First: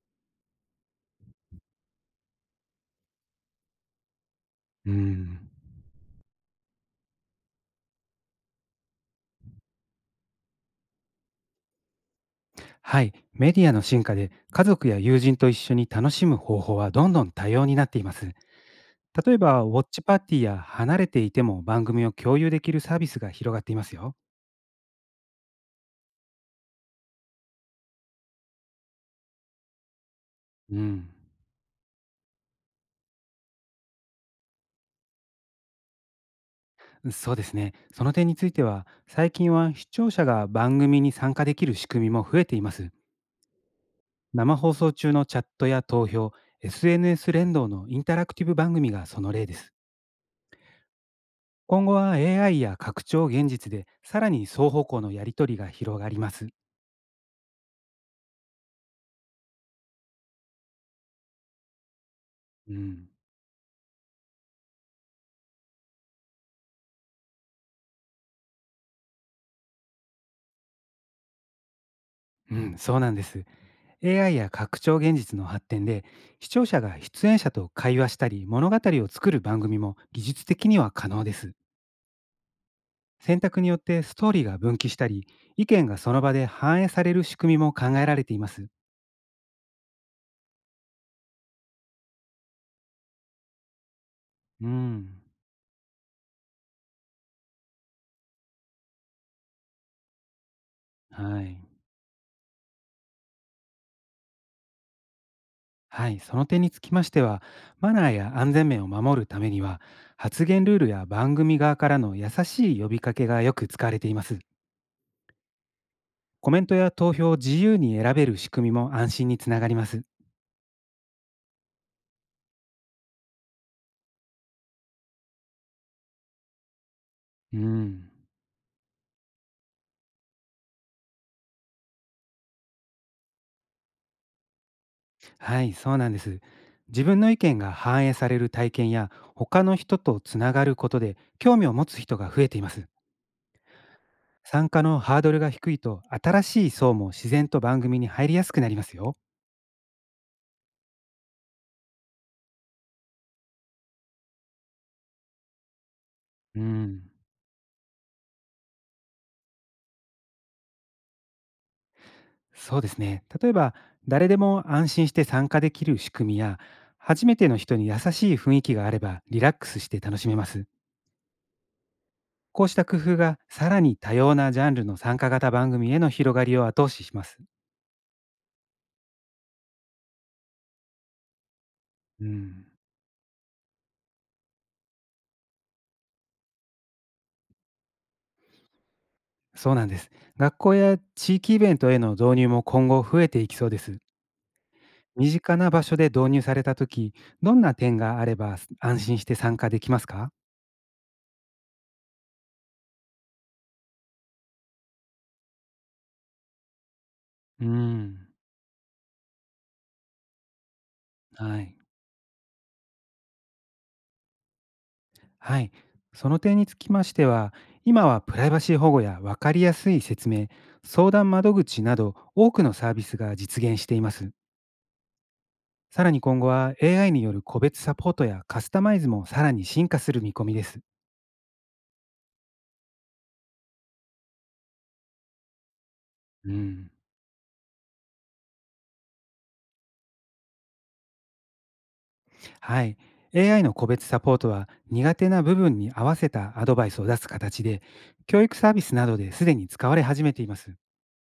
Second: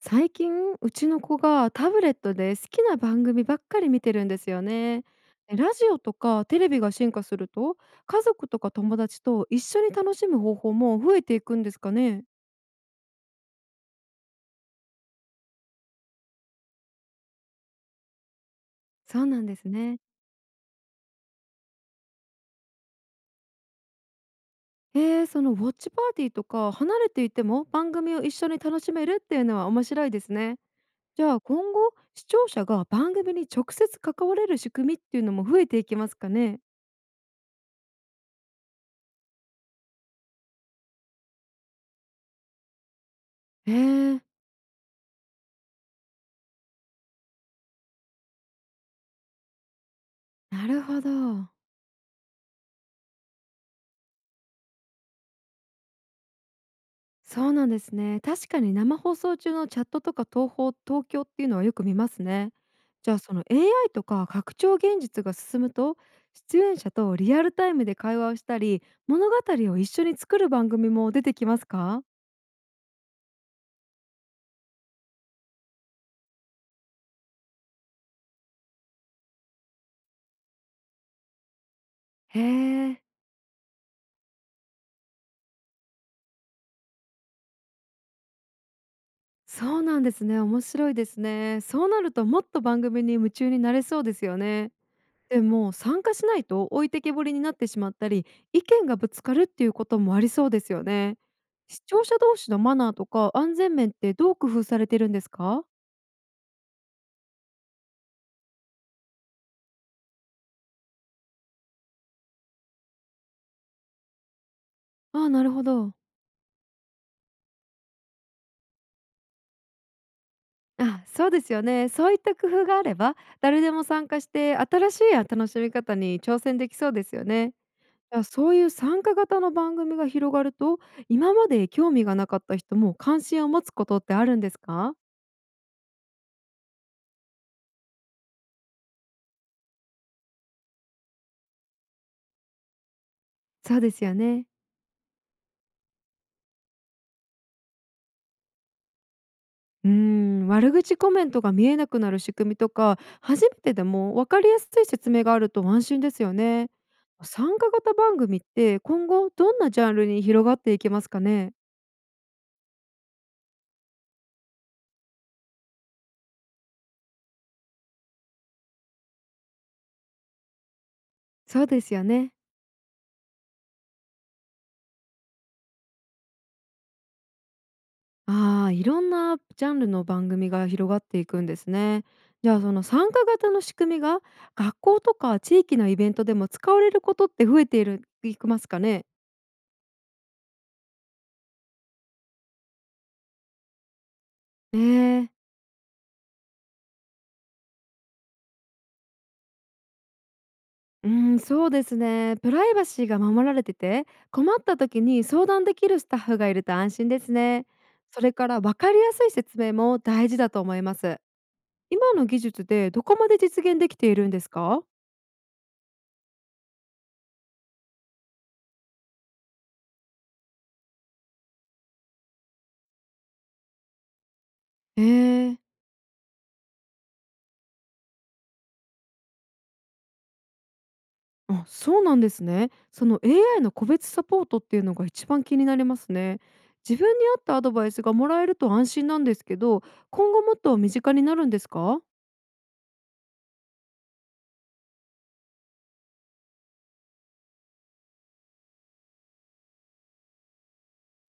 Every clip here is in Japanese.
最近うちの子がタブレットで好きな番組ばっかり見てるんですようね。ん。ラジオとかテレビが進化すると、家族とか友達と一緒に楽しむ方法も増えていくんですかね？はい。メディアの進化で家族や友人と一緒に楽しむ方法はどんどん多様になっています。そう例えなんでば、ウすォッね。チパーティーや離れていても番組を共有できるサービスが広がっていますよ。そのウォッチパーティーとか離れていても番組を一緒に楽しめるっていうのは面白いですね。うん。じゃあ今後視聴者が番組に直接関われる仕組みっていうのも増えていきますかね？そうですね。その点については、最近は視聴者が番組に参加できる仕組みも増えています。えー、生放送中のチャットや投票、SNS 連動のインタラクティブ番組がその例です。なるほど。今後は AI や拡張現実で、さらに双方向のやり取りが広がります。そうなんですね。確かに生放送中のチャットとか東方東京っていうのはよく見ますね。うん、じゃあその AI とか拡張現実が進むと、出演者とリアルタイムで会話をしたり物語を一緒に作る番組も出てきますか？うん、そうなんです。AI や拡張現実の発展で、視聴者が出演者と会話したり、物語を作る番組も技術的には可能です。へえ選択によってストーリーが分岐したり、意見がその場で反映される仕組みも考えられています。そうなんですね。面白いですね。そうなるともっと番組に夢中になれそうですようね。ん、でも参加しないと置いてけぼりになってしまったり、意見がぶつかるっていうこともありそうですよね。はい。視聴者同士のマナーとか安全面ってどう工夫されてるんですか？はい、その点につきましては、マナーや安全面を守るためには、発言ルールや番組側からの優しい呼びかけがよく使われています。ああ、なるほど。コメントや投票を自由に選べる仕組みも安心につながります。あ、そうですよね。そういった工夫があれば、誰でも参加して新しい楽しみ方に挑戦できそうですよね。うん、あ、そういう参加型の番組が広がると、今まで興味がなかった人も関心を持つことってあるんですか？はい、そうなんです。自分の意見が反映される体験や、他の人とつながることで興味を持つ人が増えています。そうですよね。参加のハードルが低いと、新しい層も自然と番組に入りやすくなりますよ。うーん、悪口コメントが見えなくなる仕組みとか、初めてでも分かりやすい説明があると安心ですようーね。ん、参加型番組って今後どんなジャンルに広がっていきますかね。そうですね。例えば、誰でも安心して参加できる仕組みや、初めての人に優しい雰囲気があればリラックスして楽しめます。そうですよね。こうした工夫がさらに多様なジャンルの参加型番組への広がりを後押しします。ああ、いろんなジャンルの番組が広がっていくんですね。うじゃあん。その参加型の仕組みが学校とか地域のイベントでも使われることって増えているいきますかね。そうなんです。学校や地域イベントへの導入も今後増えていきそうです。ええ、身近な場所で導入されたとき、どんな点があれば安心して参加できますか？うん、そうですね。プライバシーが守られてて、困った時に相談できるスタッフがいると安心ですうーね。そん。れから分かりやすい説明も大事だと思います。はい。今の技術でどこまで実現できているんですか？はい。その点につきましては、今はプライバシー保護や分かりやすい説明、相談窓口など多くのサービスが実現しています。えー、さらに今後は AI による個別サポートやカスタマイズもさらに進化する見込みです。あ、そうなんですね。その AI の個別サポートっていうのが一番気になりますね。うん。自分に合ったアドバイスがもらえると安心なんですけど、今後もっと身近になるんですか？はい。AI の個別サポートは苦手な部分に合わせたアドバイスを出す形で、教育サービスなどですでに使われ始めています。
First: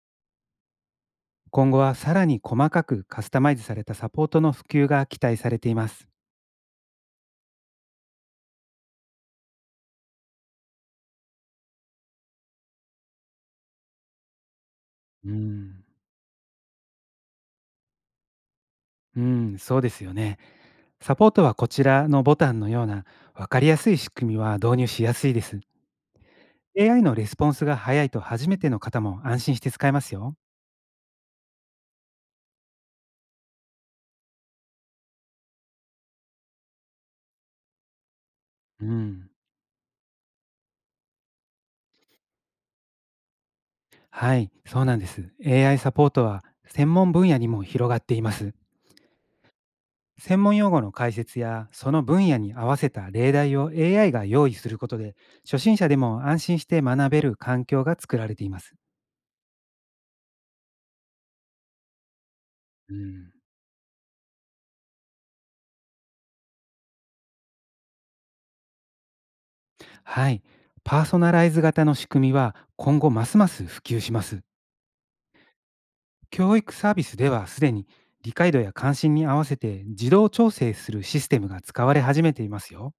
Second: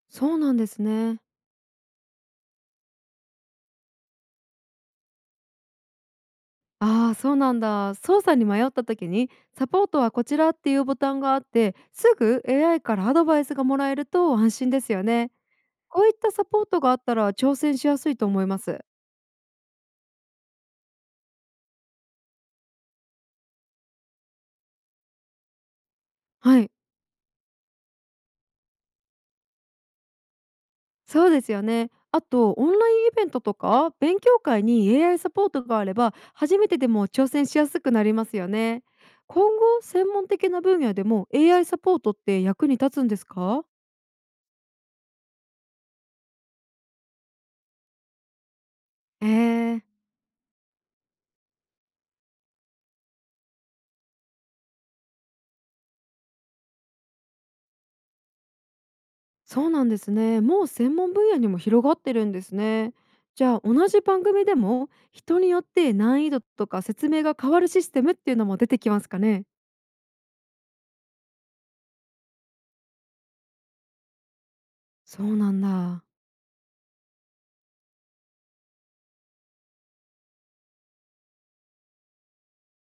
そうなんですね。今後はさらに細かくカスタマイズされたサポートの普及が期待されています。ああ、そうなんだ。操作に迷った時に「サポートはこちら」っていうボタンがあってすぐ AI からアドバイスがもらえると安心ですようね。ん、こういったサポートがあったら挑戦しやすいと思います。うん、そうですよね。サポートはこちらのボタンのような分かりやすい仕組みは導入しやすいです。はい、AI のレスポンスが早いと初めての方も安心して使えますよ。そうですよね。あとオンラインイベントとか勉強会に AI サポートがあれば、初めてでも挑戦しやすくなりますよね。うん、今後専門的な分野でも AI サポートって役に立つんですか？はい、そうなんです。AI サポートは専門分野にも広がっています。えー専門用語の解説やその分野に合わせた例題を AI が用意することで初心者でも安心して学べる環境が作られています。そうなんですね。もう専門分野にも広がってるんですうね。ん、じゃあ同じ番組でも人によって難易度とか説明が変わるシステムっていうのも出てきますかね。はい。パーソナライズ型の仕組みは今後ますます普及します。そうなんだ。教育サービスではすでに理解度や関心に合わせて自動調整するシステムが使われ始めていますよ。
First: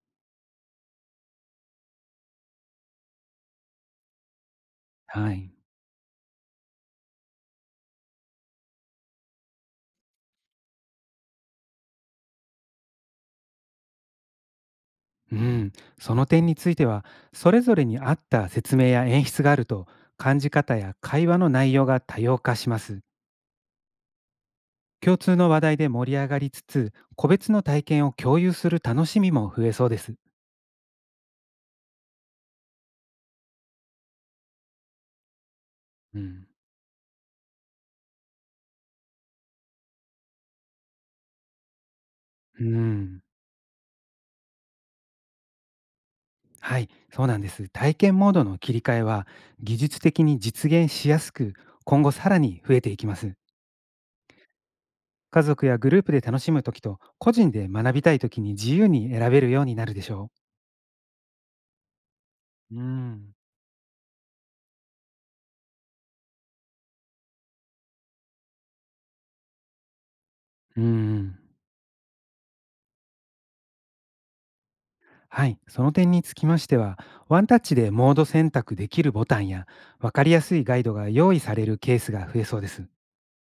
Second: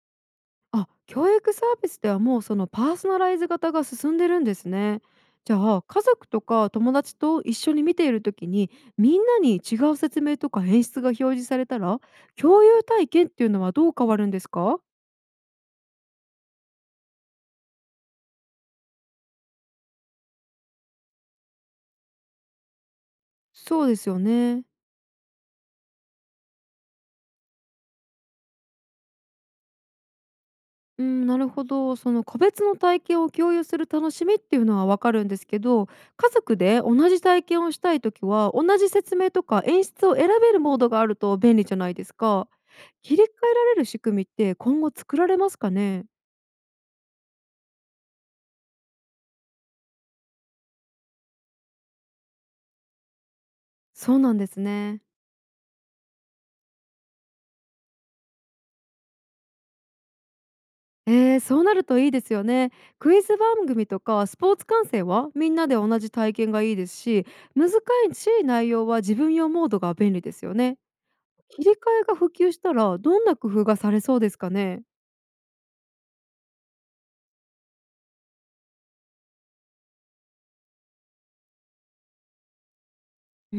あ、教育サービスではもうそのパーソナライズ型が進んでるんですね。はじい。ゃあ家族とか友達と一緒に見ている時に、みんなに違う説明とか演出が表示されたら、共有体験っていうのはどう変わるんですか？うん。その点については、それぞれに合った説明や演出があると、感じ方や会話の内容が多様化します。そうですよね。共通の話題で盛り上がりつつ、個別の体験を共有する楽しみも増えそうです。うん、なるほど。その個別の体験を共有する楽しみっていうのはわかるんですけど、う家ん。族で同じ体験をしたいときは、同じ説明とか演出を選べるモードがあると便利じゃないですか。う切ん。り替えられる仕組みって今後作られますかね。はい、そうなんです。体験モードの切り替えは、技術的に実現しやすく、今後さらに増えていきます。そうなんですね。家族やグループで楽しむときと、個人で学びたいときに自由に選べるようになるでしょそうなるといいですよね。う。うクイん。ズ番組とかスポーツ観戦はみんなで同じ体験がいいですし、難しい内容は自分用モードが便利ですよね。う。ん。切り替えが普及したらどんな工夫がされそうですかね。はい、その点につきましては、ワンタッチでモード選択できるボタンや、分かりやすいガイドが用意されるケースが増えそうです。うー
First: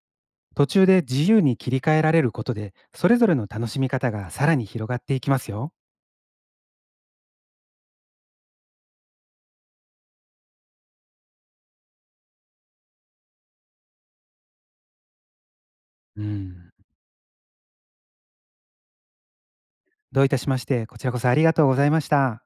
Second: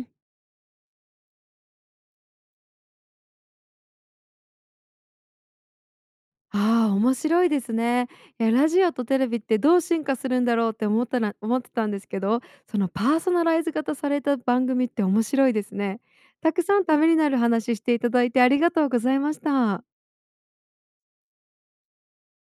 ん、途中で自由に切り替えられることで、それぞれの楽しみ方がさらに広がっていきますよ。ああ、面白いですね。いや、ラジオとテレビってどう進化するんだろうって思ってたんですけど、そのパーソナライズ型された番組って面白いですね。うたくん。さんためになる話していただいてありがとうございました。どういたしまして、こちらこそありがとうございました。